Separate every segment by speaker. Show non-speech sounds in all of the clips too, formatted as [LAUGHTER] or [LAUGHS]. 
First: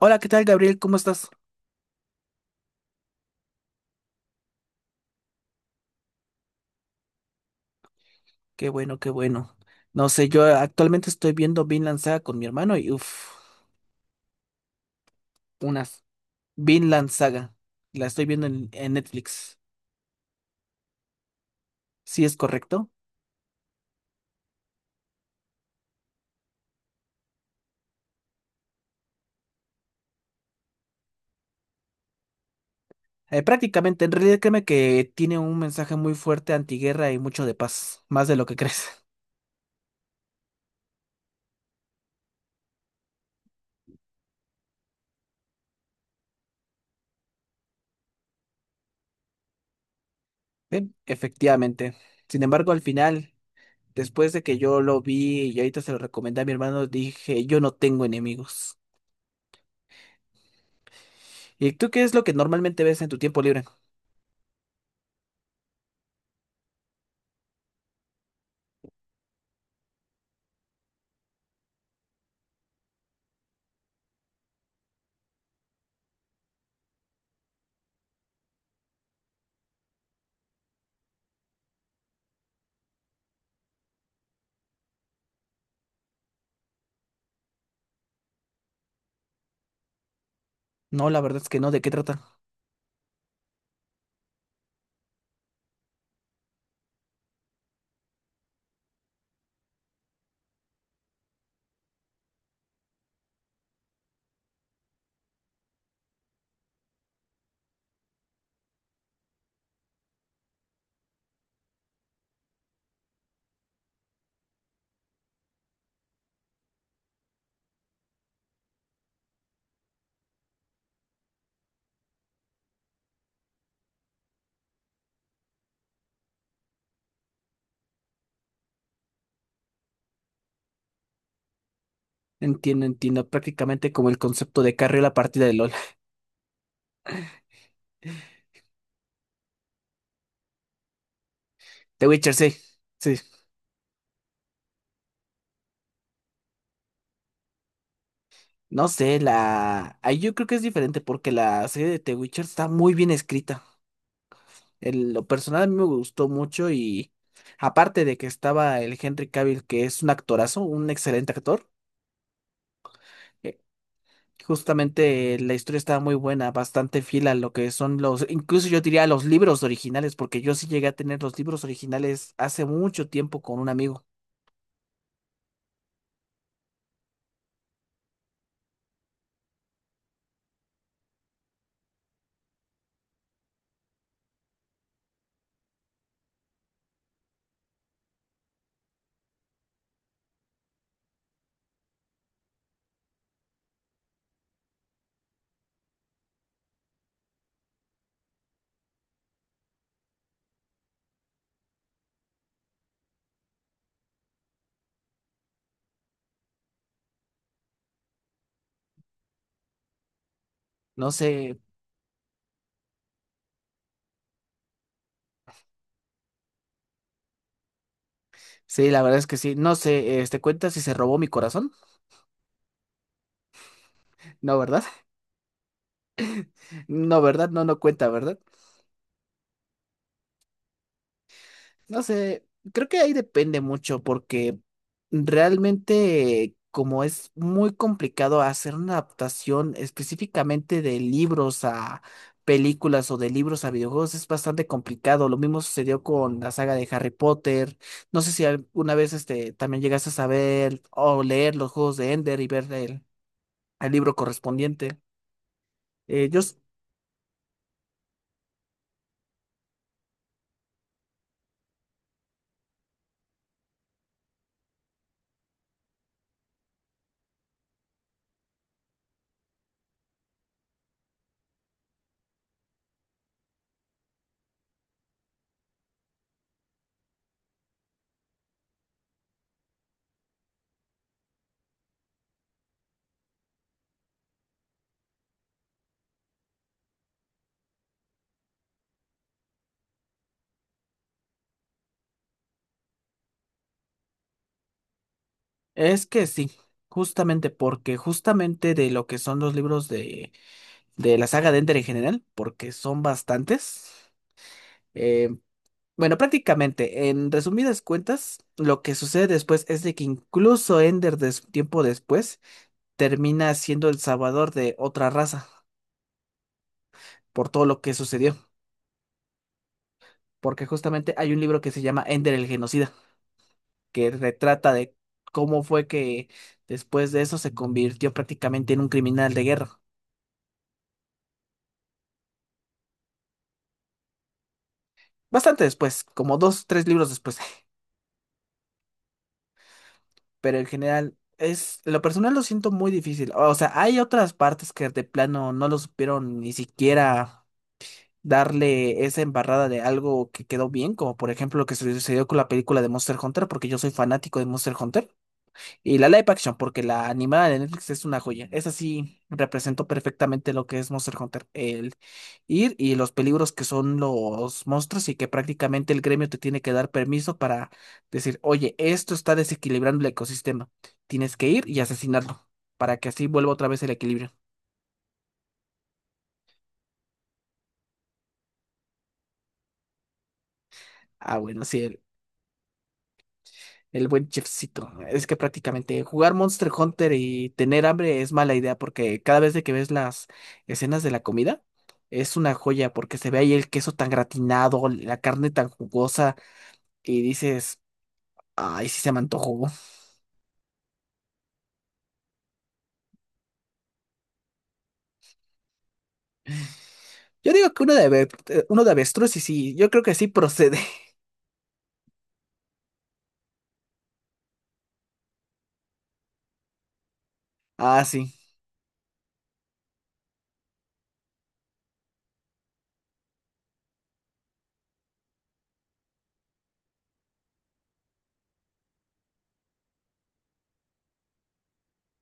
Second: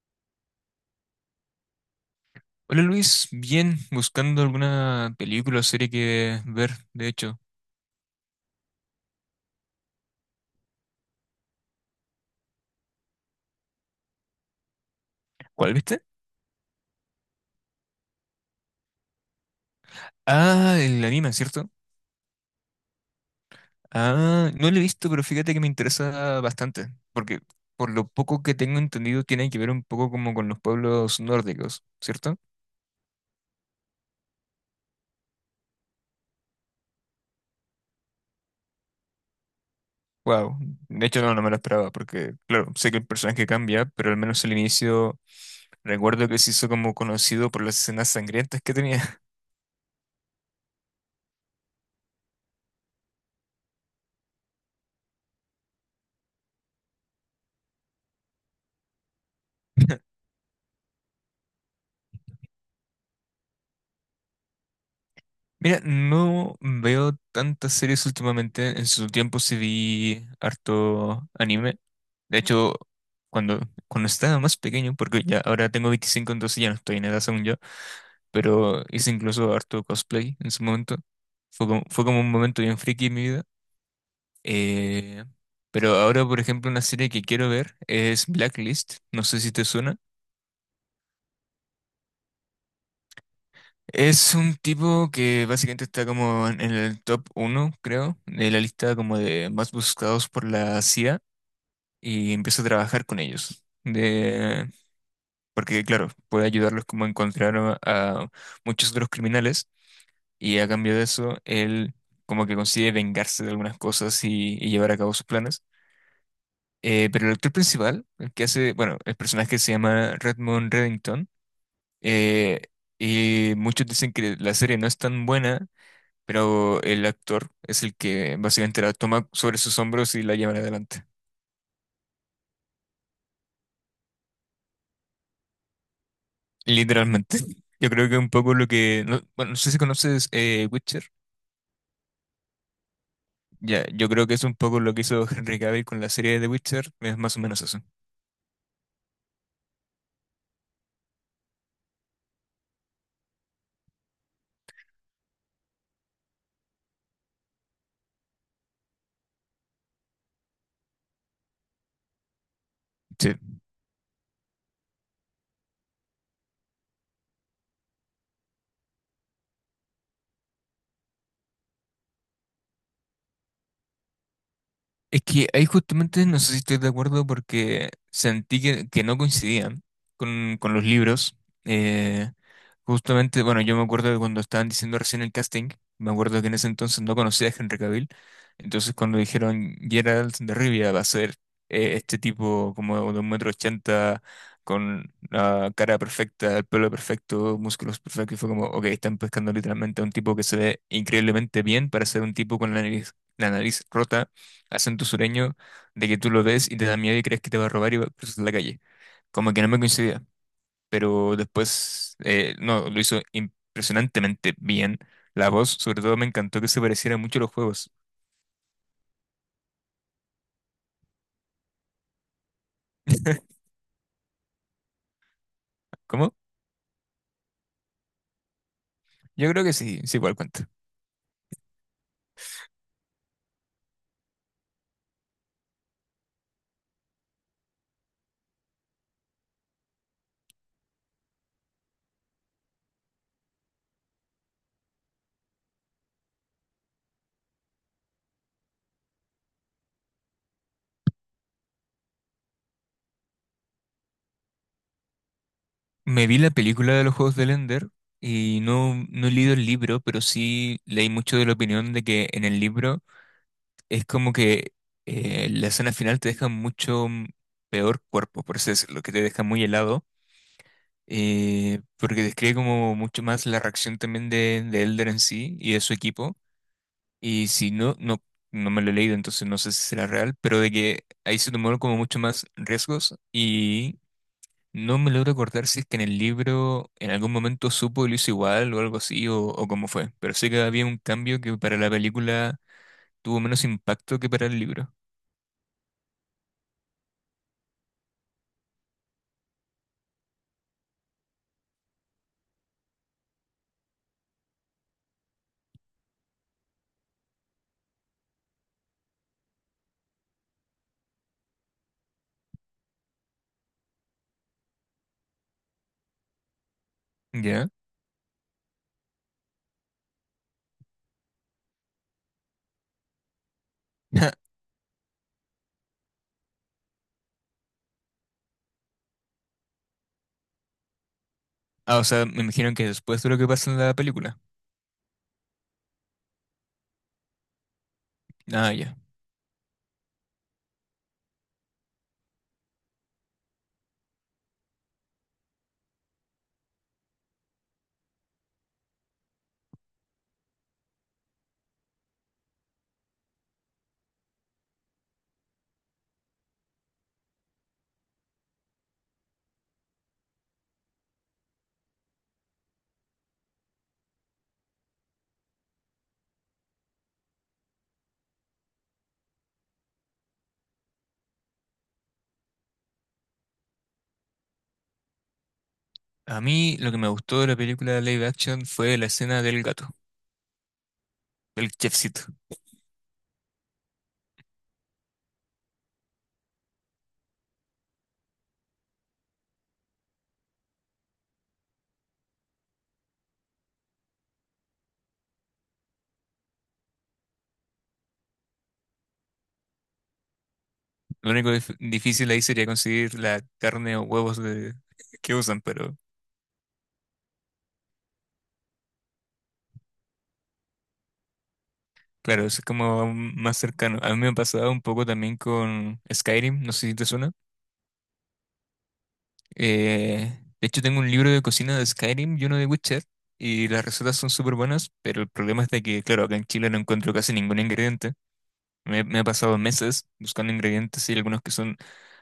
Speaker 1: Hola, ¿qué tal, Gabriel? ¿Cómo estás?
Speaker 2: Hola Luis, bien, buscando alguna película o serie que ver, de hecho.
Speaker 1: Qué bueno, qué bueno. No sé, yo actualmente estoy viendo Vinland Saga con mi hermano y uff,
Speaker 2: ¿Cuál viste?
Speaker 1: unas Vinland Saga. La estoy viendo en Netflix.
Speaker 2: Ah, el anime, ¿cierto?
Speaker 1: Sí, es correcto.
Speaker 2: Ah, no lo he visto, pero fíjate que me interesa bastante, porque por lo poco que tengo entendido tiene que ver un poco como con los pueblos nórdicos, ¿cierto?
Speaker 1: Prácticamente, en realidad créeme que tiene un mensaje muy fuerte antiguerra y mucho de paz, más de lo que [LAUGHS] crees.
Speaker 2: Wow, de hecho no, no me lo esperaba, porque claro, sé que el personaje cambia, pero al menos al inicio recuerdo que se hizo como conocido por las escenas sangrientas que tenía.
Speaker 1: Bien, efectivamente. Sin embargo, al final, después de que yo lo vi y ahorita se lo recomendé a mi hermano, dije, yo no tengo enemigos.
Speaker 2: [LAUGHS]
Speaker 1: ¿Y tú qué es lo que normalmente ves en tu tiempo libre?
Speaker 2: Mira, no veo tantas series últimamente. En su tiempo sí vi harto anime. De hecho, cuando, cuando estaba más pequeño, porque ya ahora tengo 25 entonces ya no estoy en edad según yo, pero hice incluso harto cosplay en su momento. Fue como un momento bien friki en mi vida. Eh, pero ahora, por ejemplo, una serie que quiero ver es Blacklist. No sé si te suena.
Speaker 1: No, la verdad es que no, ¿de qué trata?
Speaker 2: Es un tipo que básicamente está como en el top uno creo, de la lista como de más buscados por la CIA y empezó a trabajar con ellos. Porque, claro, puede ayudarlos como a encontrar a muchos otros criminales y a cambio de eso, él como que consigue vengarse de algunas cosas y llevar a cabo sus planes. Pero el actor principal, el que hace, bueno, el personaje se llama Redmond Reddington. eh, y muchos dicen que la serie no es tan buena, pero el actor es el que básicamente la toma sobre sus hombros y la lleva adelante.
Speaker 1: Entiendo, entiendo. Prácticamente como el concepto de carrera la partida de LOL.
Speaker 2: Literalmente. [LAUGHS] Yo creo que un
Speaker 1: [LAUGHS]
Speaker 2: poco no, bueno, no sé si conoces Witcher.
Speaker 1: The Witcher, sí. Sí.
Speaker 2: Ya, yo creo que es un poco lo que hizo [LAUGHS] Henry Cavill con la serie de The Witcher. Es más o menos eso.
Speaker 1: No sé, la. Ahí yo creo que es diferente porque la serie de The Witcher está muy bien escrita. En lo personal a mí me gustó mucho y aparte de que estaba el Henry Cavill, que es un actorazo, un excelente actor,
Speaker 2: Sí.
Speaker 1: eh, justamente la historia estaba muy buena, bastante fiel a lo que son los, incluso yo diría los libros originales, porque yo sí llegué a tener los libros originales hace mucho tiempo con un amigo.
Speaker 2: Es que ahí justamente no sé si estoy de acuerdo porque sentí que no coincidían con los libros. Eh, Justamente, bueno, yo me acuerdo de cuando estaban diciendo recién el casting, me acuerdo que en ese entonces no conocía a Henry Cavill. Entonces cuando dijeron Geralt de Rivia va a ser este tipo como de 1,80 m, con la cara perfecta, el pelo perfecto, músculos perfectos, y fue como, ok, están pescando literalmente a un tipo que se ve increíblemente bien para ser un tipo con la nariz rota, acento sureño, de que tú lo ves y te da miedo y crees que te va a robar y va a cruzar la calle. Como que no me coincidía,
Speaker 1: No
Speaker 2: pero
Speaker 1: sé.
Speaker 2: después, no, lo hizo impresionantemente bien. La voz, sobre todo, me encantó que se pareciera mucho a los juegos.
Speaker 1: Sí, la verdad es que sí. No sé, este, ¿cuenta si se robó mi corazón?
Speaker 2: [LAUGHS]
Speaker 1: No, ¿verdad? [LAUGHS]
Speaker 2: ¿Cómo?
Speaker 1: No, ¿verdad? No, no cuenta, ¿verdad?
Speaker 2: Yo creo que sí, sí, igual cuenta.
Speaker 1: No sé, creo que ahí depende mucho porque realmente como es muy complicado hacer una adaptación específicamente de libros a películas o de libros a videojuegos es bastante complicado. Lo mismo sucedió con la saga de Harry Potter. No sé si alguna vez este, también llegaste a saber o leer los juegos de Ender y ver el libro correspondiente.
Speaker 2: Me
Speaker 1: Eh,
Speaker 2: vi
Speaker 1: yo,
Speaker 2: la película de los juegos de Ender y no, no he leído el libro, pero sí leí mucho de la opinión de que en el libro es como que la escena final te deja mucho peor cuerpo, por así decirlo, que te deja muy helado, porque describe como mucho más la reacción también de Elder en sí y de su equipo. Y si no, no me lo he leído, entonces no sé si será real, pero de que ahí se tomaron como mucho más riesgos y no me logro acordar si es que en el libro en algún momento supo y lo hizo igual o algo así o cómo fue. Pero sé que había un cambio que para la película tuvo menos impacto que para el libro.
Speaker 1: Es que sí, justamente porque justamente de lo que son los libros de la saga de Ender en general, porque son bastantes, eh, bueno, prácticamente, en resumidas cuentas, lo que sucede después es de que incluso Ender des- tiempo después termina siendo el salvador de otra raza por todo
Speaker 2: ¿Ya?
Speaker 1: lo que sucedió, porque justamente hay un libro que se llama Ender el Genocida, que
Speaker 2: [LAUGHS]
Speaker 1: retrata de cómo fue que después de eso se convirtió prácticamente en un criminal de guerra.
Speaker 2: Ah, o sea, me imagino que después de lo que pasa en la película.
Speaker 1: Bastante después, como 2, 3 libros después,
Speaker 2: Ah, ya.
Speaker 1: [LAUGHS] pero en general es, en lo personal lo siento muy difícil. O sea, hay otras partes que de plano no lo supieron ni siquiera darle esa embarrada de algo que quedó bien, como por ejemplo lo que sucedió con la película de Monster Hunter, porque yo soy fanático de Monster Hunter. Y la live action, porque la animada de Netflix es una joya. Esa sí representó perfectamente lo que es Monster Hunter. El ir y los peligros que son los monstruos y que prácticamente el gremio te tiene que dar permiso para decir, oye, esto está desequilibrando el ecosistema. Tienes que ir y asesinarlo para que así vuelva otra vez el equilibrio.
Speaker 2: A mí lo que me gustó de la película live action fue la escena del gato,
Speaker 1: Ah, bueno,
Speaker 2: del
Speaker 1: sí.
Speaker 2: chefcito.
Speaker 1: El buen chefcito. Es que prácticamente jugar Monster Hunter y tener hambre es mala idea porque cada vez de que ves las escenas de la comida es una joya porque se ve ahí el queso tan gratinado, la carne tan jugosa y dices, ay, sí se me antojó.
Speaker 2: Lo único difícil ahí sería conseguir la carne o huevos que usan, pero
Speaker 1: Yo digo que uno de, ave- uno de avestruz y sí, yo creo que sí procede. [LAUGHS]
Speaker 2: claro, eso es como aún más cercano. A mí me ha pasado un poco también con Skyrim, no sé si te suena.
Speaker 1: Ah, sí.
Speaker 2: De hecho, tengo un libro de cocina de Skyrim y uno de Witcher, y las recetas son súper buenas, pero el problema es de que, claro, acá en Chile no encuentro casi ningún ingrediente. Me he pasado meses buscando ingredientes y algunos que son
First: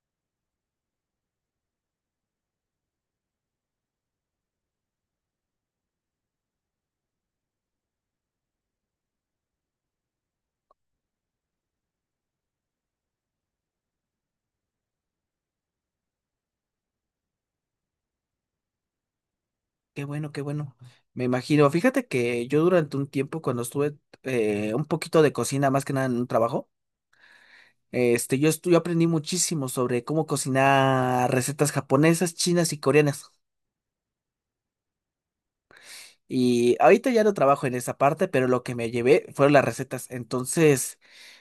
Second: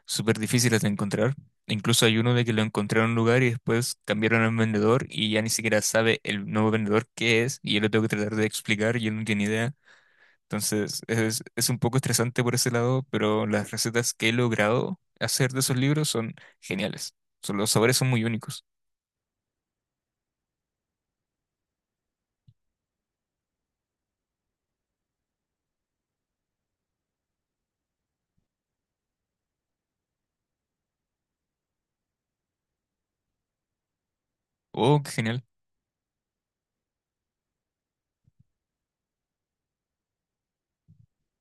Speaker 2: súper difíciles de encontrar. Incluso hay uno de que lo encontré en un lugar y después cambiaron al vendedor y ya ni siquiera sabe el nuevo vendedor qué es y yo lo tengo que tratar de explicar y él no tiene idea. Entonces es un poco estresante por ese lado, pero las recetas que he logrado hacer de esos libros son geniales. Los sabores son muy únicos.
Speaker 1: Qué bueno, qué bueno. Me imagino. Fíjate que yo durante un tiempo cuando estuve un poquito de cocina, más que nada en un trabajo, este, yo aprendí muchísimo sobre cómo cocinar recetas japonesas, chinas y coreanas.
Speaker 2: Oh, qué genial.
Speaker 1: Y ahorita ya no trabajo en esa parte, pero lo que me llevé fueron las recetas. Entonces,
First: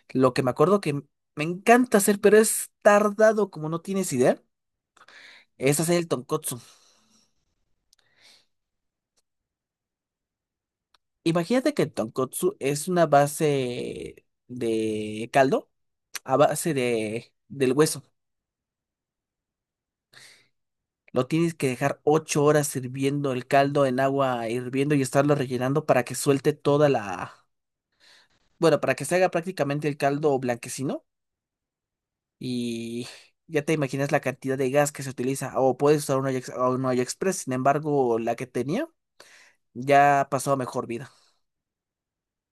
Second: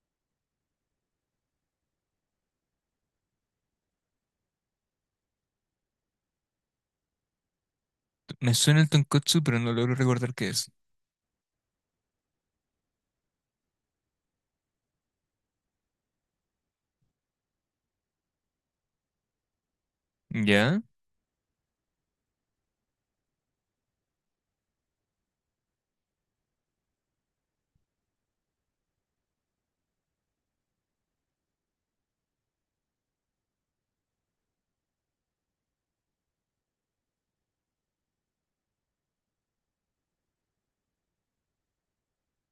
Speaker 1: lo que me acuerdo que me encanta hacer, pero es tardado como no tienes idea, es hacer el tonkotsu.
Speaker 2: Me suena el tonkotsu, pero no logro recordar qué es.
Speaker 1: Imagínate que el tonkotsu es una base de caldo a base del hueso.
Speaker 2: ¿Ya?
Speaker 1: Lo tienes que dejar 8 horas hirviendo el caldo en agua hirviendo y estarlo rellenando para que suelte toda la... Bueno, para que se haga prácticamente el caldo blanquecino y ya te imaginas la cantidad de gas que se utiliza. O puedes usar un olla, ex- o un olla express, sin embargo, la que tenía ya pasó a mejor vida.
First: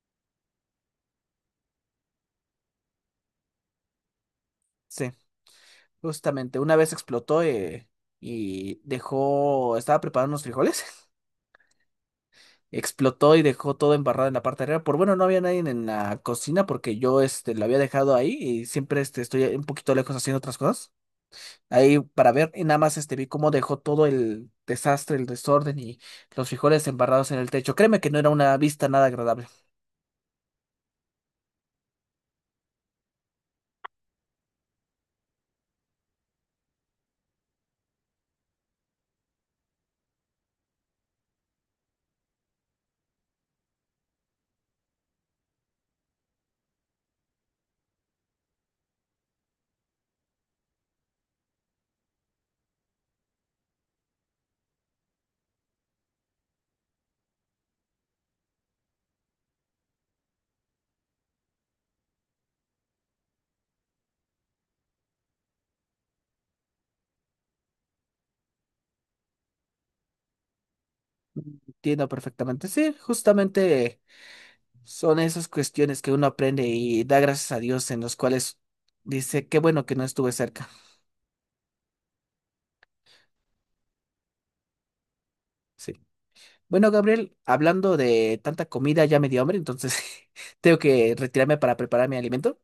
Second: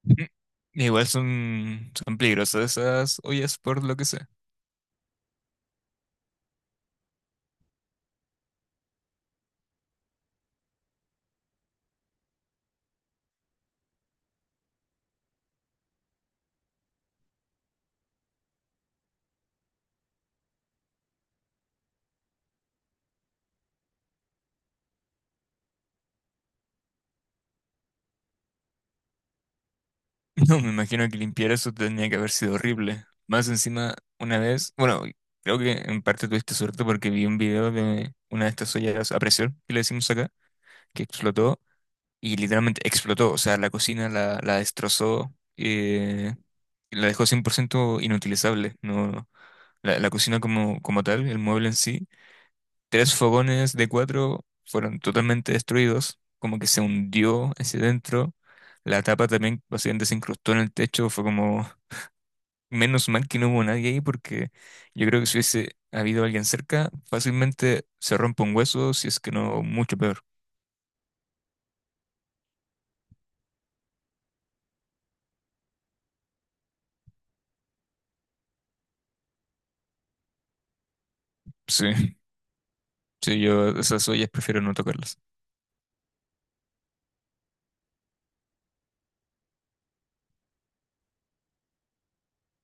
Speaker 2: [LAUGHS] Igual son peligrosas esas ollas por lo que sé.
Speaker 1: Sí, justamente. Una vez explotó y dejó... Estaba preparando unos frijoles, explotó y dejó todo embarrado en la parte de arriba. Por bueno, no había nadie en la cocina porque yo este, lo había dejado ahí y siempre este, estoy un poquito lejos haciendo otras cosas. Ahí para ver y nada más este, vi cómo dejó todo el desastre, el desorden y los frijoles embarrados en el techo. Créeme que no era una vista nada agradable.
Speaker 2: [LAUGHS] No, me imagino que limpiar eso tenía que haber sido horrible. Más encima, una vez, bueno, creo que en parte tuviste suerte porque vi un video de una de estas ollas a presión, que le decimos acá, que explotó y literalmente explotó. O sea, la cocina la destrozó, la dejó 100% inutilizable. No, la cocina como tal, el mueble en sí. Tres fogones de cuatro fueron totalmente destruidos, como que se hundió hacia adentro. La tapa también básicamente se incrustó en el techo. Fue como, menos mal que no hubo nadie ahí, porque yo creo que si hubiese habido alguien cerca, fácilmente se rompe un hueso, si es que no, mucho peor.
Speaker 1: Entiendo perfectamente. Sí, justamente son esas cuestiones que uno aprende y da gracias a Dios en los cuales dice, qué bueno que no estuve cerca.
Speaker 2: Sí, [LAUGHS] sí, yo esas ollas prefiero no tocarlas.
Speaker 1: Sí. Bueno, Gabriel, hablando de tanta comida, ya me dio hambre, entonces [LAUGHS] tengo que retirarme para preparar mi alimento.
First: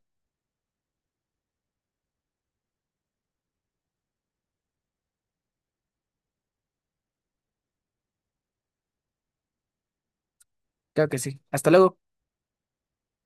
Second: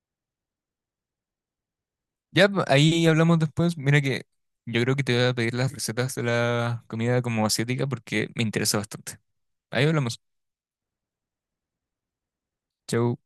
Speaker 2: Ya, ahí hablamos después. Mira que yo creo que te voy a pedir las recetas de la comida como asiática porque me interesa bastante. Ahí hablamos.
Speaker 1: Claro que sí. Hasta luego.
Speaker 2: Chau.